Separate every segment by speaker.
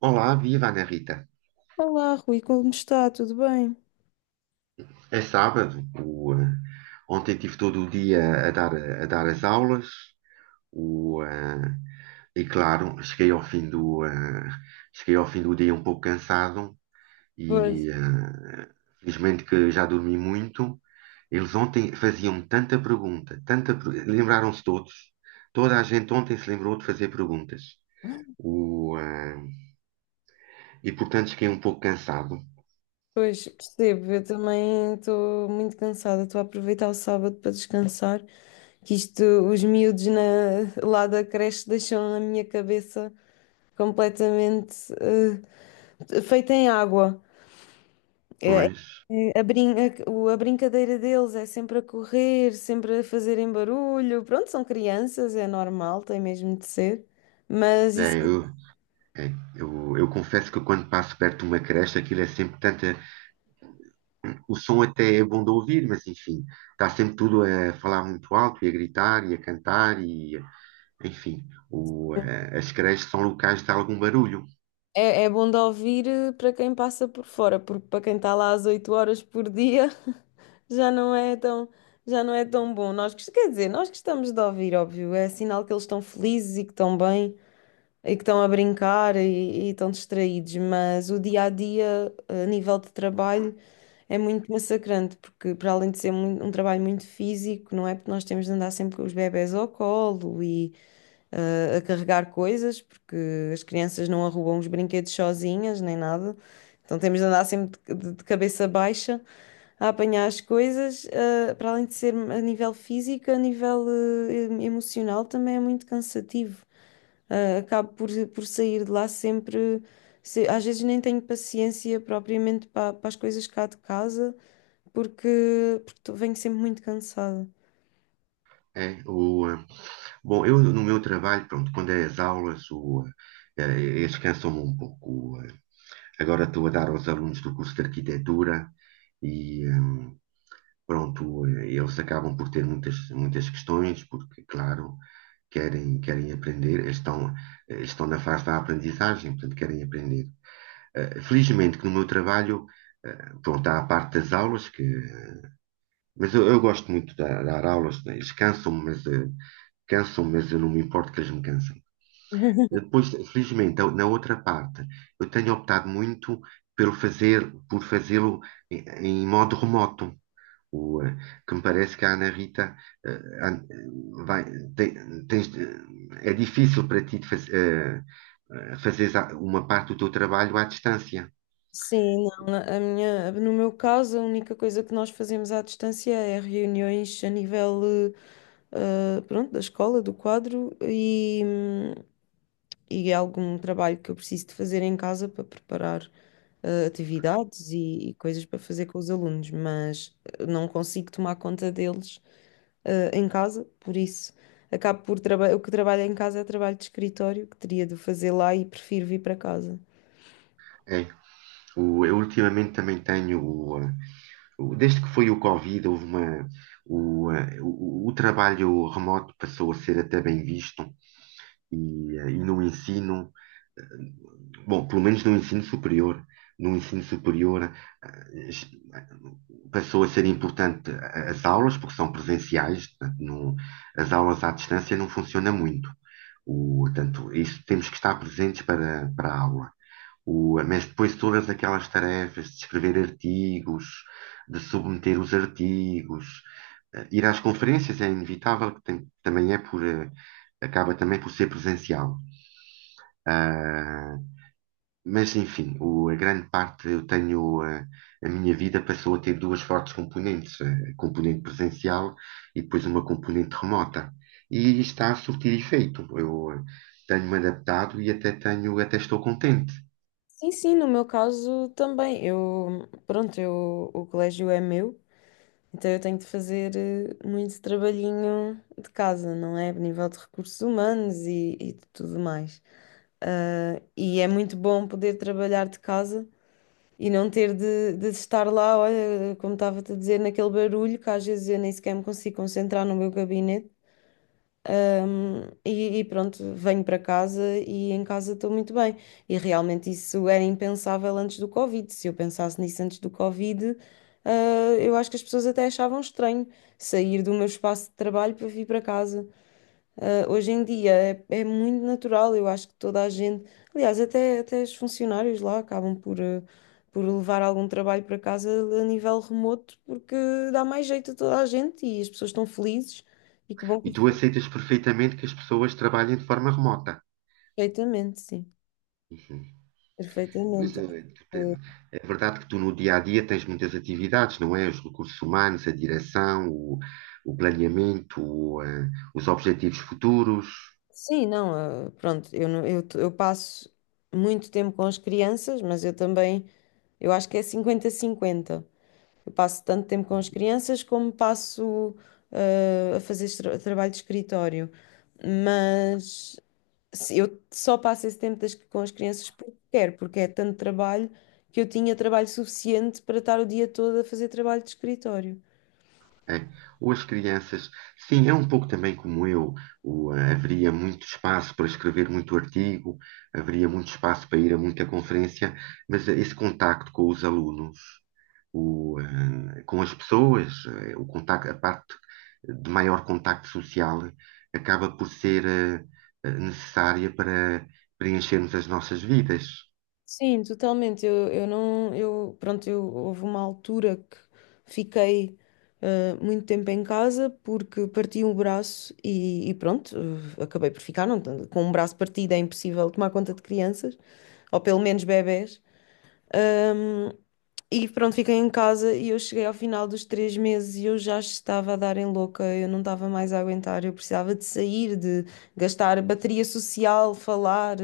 Speaker 1: Olá, viva Ana Rita.
Speaker 2: Olá, Rui, como está? Tudo bem?
Speaker 1: É sábado. Ontem tive todo o dia a dar as aulas. O, eh, e claro, cheguei ao fim do dia um pouco cansado
Speaker 2: Pois,
Speaker 1: e felizmente que já dormi muito. Eles ontem faziam tanta pergunta, lembraram-se todos. Toda a gente ontem se lembrou de fazer perguntas. O, eh, e portanto cheguei um pouco cansado.
Speaker 2: pois, percebo. Eu também estou muito cansada. Estou a aproveitar o sábado para descansar, que isto, os miúdos lá da creche deixam a minha cabeça completamente feita em água. É-
Speaker 1: Pois.
Speaker 2: é a, a brincadeira deles é sempre a correr, sempre a fazerem barulho. Pronto, são crianças, é normal, tem mesmo de ser. Mas isso
Speaker 1: É, é. Eu confesso que quando passo perto de uma creche, aquilo é sempre tanta. O som até é bom de ouvir, mas enfim, está sempre tudo a falar muito alto e a gritar e a cantar e, enfim, as creches são locais de algum barulho.
Speaker 2: é, é bom de ouvir para quem passa por fora, porque para quem está lá às 8 horas por dia já não é tão, já não é tão bom. Nós, quer dizer, nós gostamos de ouvir, óbvio, é sinal que eles estão felizes e que estão bem e que estão a brincar e estão distraídos, mas o dia a dia, a nível de trabalho, é muito massacrante, porque para além de ser um trabalho muito físico, não é? Porque nós temos de andar sempre com os bebés ao colo e a carregar coisas, porque as crianças não arrumam os brinquedos sozinhas nem nada, então temos de andar sempre de cabeça baixa. A apanhar as coisas, para além de ser a nível físico, a nível emocional também é muito cansativo. Acabo por sair de lá sempre. Às vezes nem tenho paciência propriamente para, as coisas cá de casa, porque venho sempre muito cansada.
Speaker 1: É, bom, eu no meu trabalho, pronto, quando é as aulas, eh, descansam-me um pouco. Eh. Agora estou a dar aos alunos do curso de arquitetura e, pronto, eles acabam por ter muitas questões, porque, claro, querem aprender, eles estão na fase da aprendizagem, portanto, querem aprender. Felizmente que no meu trabalho, pronto, há a parte das aulas, que mas eu gosto muito de dar aulas, né? Eles cansam-me, mas eu não me importo que eles me cansem. Depois, felizmente, na outra parte, eu tenho optado muito por fazê-lo em, em modo remoto. O, eh, que me parece que a Ana Rita eh, an- vai, tem- tens de- é difícil para ti de fazeres uma parte do teu trabalho à distância.
Speaker 2: Sim, não, a no meu caso, a única coisa que nós fazemos à distância é reuniões a nível, pronto, da escola, do quadro e é algum trabalho que eu preciso de fazer em casa para preparar atividades e coisas para fazer com os alunos, mas não consigo tomar conta deles em casa, por isso acabo por trabalhar. O que trabalho em casa é trabalho de escritório, que teria de fazer lá e prefiro vir para casa.
Speaker 1: É. Eu ultimamente também tenho. Desde que foi o Covid, houve uma, o, eh, o trabalho remoto passou a ser até bem visto e, e no ensino, bom, pelo menos no ensino superior, no ensino superior eh, es- passou a ser importante as aulas, porque são presenciais, portanto, as aulas à distância não funcionam muito. Portanto, isso temos que estar presentes para a aula. Mas depois todas aquelas tarefas de escrever artigos, de submeter os artigos, ir às conferências é inevitável, também acaba também por ser presencial. Ah, mas, enfim, a grande parte eu tenho, a minha vida passou a ter duas fortes componentes, a componente presencial e depois uma componente remota. E está a surtir efeito. Eu tenho-me adaptado e até estou contente.
Speaker 2: Sim, sim, no meu caso também. Eu, pronto, eu, o colégio é meu, então eu tenho de fazer muito trabalhinho de casa, não é? A nível de recursos humanos e de tudo mais. E é muito bom poder trabalhar de casa e não ter de estar lá, olha, como estava-te a dizer, naquele barulho que às vezes eu nem sequer me consigo concentrar no meu gabinete. E pronto, venho para casa e em casa estou muito bem. E realmente isso era impensável antes do Covid. Se eu pensasse nisso antes do Covid, eu acho que as pessoas até achavam estranho sair do meu espaço de trabalho para vir para casa. Hoje em dia é, é muito natural, eu acho que toda a gente, aliás, até os funcionários lá acabam por, por levar algum trabalho para casa a nível remoto, porque dá mais jeito a toda a gente e as pessoas estão felizes e que bom
Speaker 1: E
Speaker 2: que
Speaker 1: tu aceitas perfeitamente que as pessoas trabalhem de forma remota.
Speaker 2: perfeitamente, sim,
Speaker 1: Uhum. Pois
Speaker 2: perfeitamente.
Speaker 1: é,
Speaker 2: Ah,
Speaker 1: é verdade que tu no dia a dia tens muitas atividades, não é? Os recursos humanos, a direção, o planeamento, os objetivos futuros,
Speaker 2: Sim, não, pronto, eu, não- eu passo muito tempo com as crianças, mas eu também, eu acho que é cinquenta cinquenta. Eu passo tanto tempo com as crianças como passo a fazer trabalho de escritório. Mas eu só passo esse tempo com as crianças porque quero, porque é tanto trabalho que eu tinha trabalho suficiente para estar o dia todo a fazer trabalho de escritório.
Speaker 1: é? Ou as crianças. Sim, é um pouco também como eu. Haveria muito espaço para escrever muito artigo, haveria muito espaço para ir a muita conferência, mas esse contacto com os alunos. Com as pessoas, o contacto, a parte de maior contacto social acaba por ser necessária para preenchermos as nossas vidas.
Speaker 2: Sim, totalmente. Eu não, eu, pronto, eu houve uma altura que fiquei muito tempo em casa porque parti um braço e pronto, acabei por ficar, não, com um braço partido é impossível tomar conta de crianças, ou pelo menos bebés. Ahm, e pronto, fiquei em casa e eu cheguei ao final dos 3 meses e eu já estava a dar em louca, eu não estava mais a aguentar, eu precisava de sair, de gastar bateria social, falar,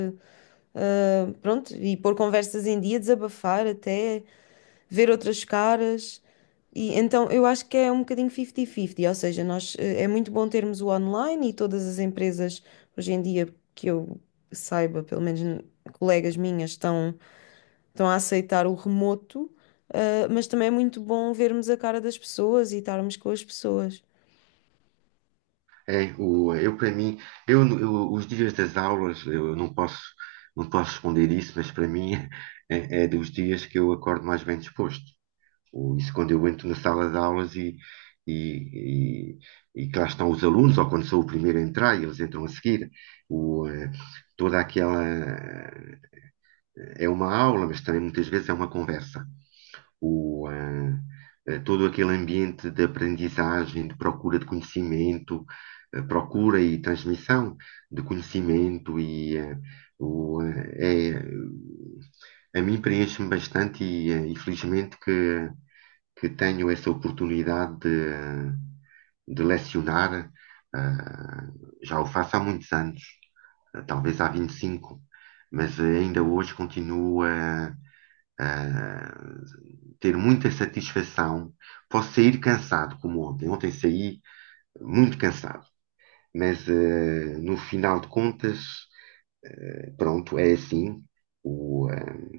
Speaker 2: pronto, e pôr conversas em dia, desabafar até, ver outras caras. E então eu acho que é um bocadinho 50-50, ou seja, nós, é muito bom termos o online e todas as empresas hoje em dia que eu saiba, pelo menos colegas minhas, estão a aceitar o remoto, mas também é muito bom vermos a cara das pessoas e estarmos com as pessoas.
Speaker 1: É, eu para mim, os dias das aulas, eu não posso responder isso, mas para mim é dos dias que eu acordo mais bem disposto. Ou isso quando eu entro na sala de aulas e, e que lá estão os alunos, ou quando sou o primeiro a entrar e eles entram a seguir, o, eh, toda aquela eh, é uma aula, mas também muitas vezes é uma conversa. Todo aquele ambiente de aprendizagem, de procura de conhecimento, procura e transmissão de conhecimento e o, eh, a mim preenche-me bastante e, e felizmente que tenho essa oportunidade de lecionar. Já o faço há muitos anos, talvez há 25, mas ainda hoje continuo a ter muita satisfação. Posso sair cansado, como ontem. Ontem saí muito cansado, mas no final de contas, pronto, é assim. O, uh,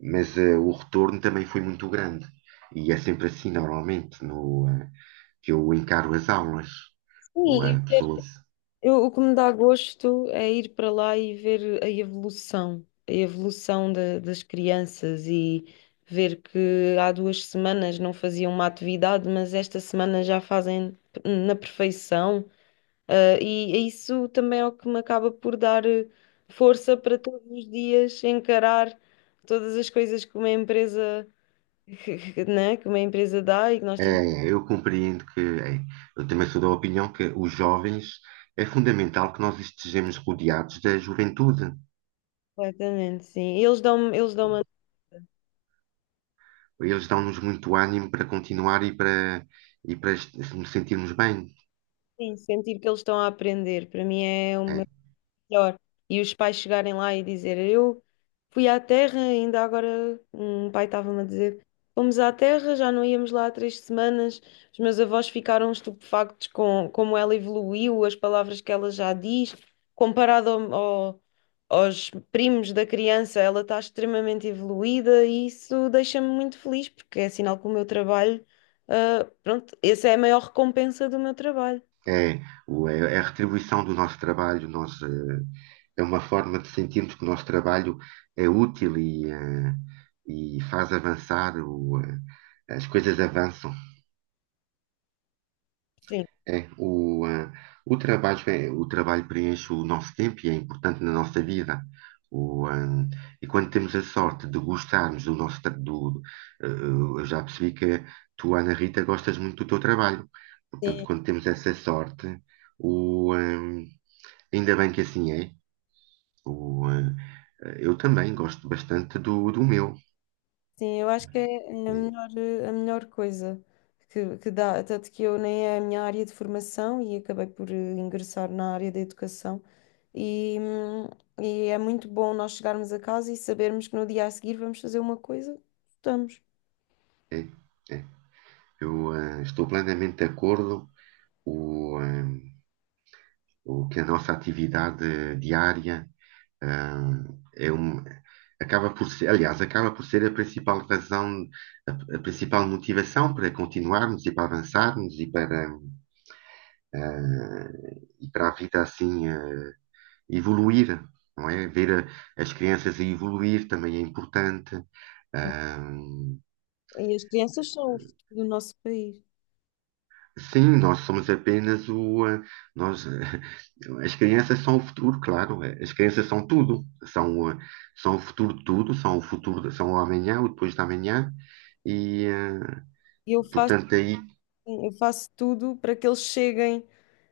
Speaker 1: mas o retorno também foi muito grande. E é sempre assim, normalmente, no, ah, que eu encaro as aulas ou
Speaker 2: Sim, e
Speaker 1: a pessoas.
Speaker 2: eu, o que me dá gosto é ir para lá e ver a evolução das crianças e ver que há 2 semanas não faziam uma atividade, mas esta semana já fazem na perfeição. E isso também é o que me acaba por dar força para todos os dias encarar todas as coisas que uma empresa né, que uma empresa dá e que nós temos
Speaker 1: É, eu compreendo que eu também sou da opinião que os jovens é fundamental que nós estejamos rodeados da juventude.
Speaker 2: completamente, sim. E eles eles dão-me a
Speaker 1: Eles dão-nos muito ânimo para continuar e para nos sentirmos bem.
Speaker 2: sentir que eles estão a aprender. Para mim é
Speaker 1: É,
Speaker 2: um melhor. E os pais chegarem lá e dizer, eu fui à Terra, ainda agora um pai estava-me a dizer, fomos à Terra, já não íamos lá há 3 semanas, os meus avós ficaram estupefactos com como ela evoluiu, as palavras que ela já diz, comparado aos primos da criança, ela está extremamente evoluída e isso deixa-me muito feliz, porque é sinal que o meu trabalho, pronto, essa é a maior recompensa do meu trabalho.
Speaker 1: é. É a retribuição do nosso trabalho, é uma forma de sentirmos que o nosso trabalho é útil e e faz avançar, as coisas avançam. É, o trabalho, o trabalho preenche o nosso tempo e é importante na nossa vida. O, ah, e quando temos a sorte de gostarmos do nosso. Eu já percebi que tu, Ana Rita, gostas muito do teu trabalho. Portanto,
Speaker 2: Sim.
Speaker 1: quando temos essa sorte, o, ah, ainda bem que assim é. O, ah, eu também gosto bastante do meu.
Speaker 2: Sim, eu acho que é a melhor coisa que dá, tanto que eu nem é a minha área de formação e acabei por ingressar na área da educação e, hum, e é muito bom nós chegarmos a casa e sabermos que no dia a seguir vamos fazer uma coisa, estudamos.
Speaker 1: É, é. Eu estou plenamente de acordo. O, eh, o que a nossa atividade diária ah, é um, acaba por ser, aliás, acaba por ser a principal razão, a principal motivação para continuarmos e para avançarmos ah, e para a vida assim evoluir, não é? Ver as crianças a evoluir também é importante. eh,
Speaker 2: E as crianças são o futuro do nosso país.
Speaker 1: Sim, nós somos apenas o. Nós, as crianças são o futuro, claro. As crianças são tudo. São o futuro de tudo, são o futuro, são o amanhã, o depois da amanhã. E,
Speaker 2: E eu faço,
Speaker 1: portanto, aí.
Speaker 2: eu faço tudo para que eles cheguem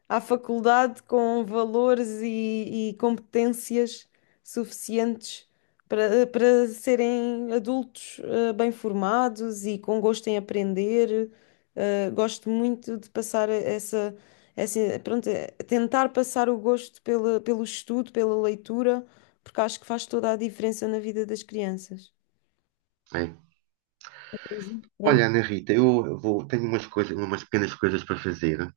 Speaker 2: à faculdade com valores e competências suficientes para serem adultos bem formados e com gosto em aprender. Gosto muito de passar pronto, tentar passar o gosto pelo estudo, pela leitura, porque acho que faz toda a diferença na vida das crianças.
Speaker 1: É. Olha, Ana Rita, tenho umas pequenas coisas para fazer.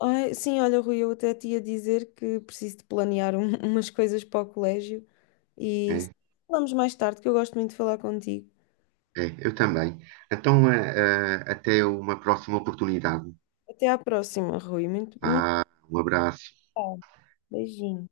Speaker 2: Ai, sim, olha, Rui, eu até te ia dizer que preciso de planear umas coisas para o colégio e
Speaker 1: É,
Speaker 2: falamos mais tarde, que eu gosto muito de falar contigo.
Speaker 1: é, eu também. Então, até uma próxima oportunidade.
Speaker 2: Até à próxima, Rui. Muito, muito
Speaker 1: Um abraço.
Speaker 2: obrigada. Beijinho.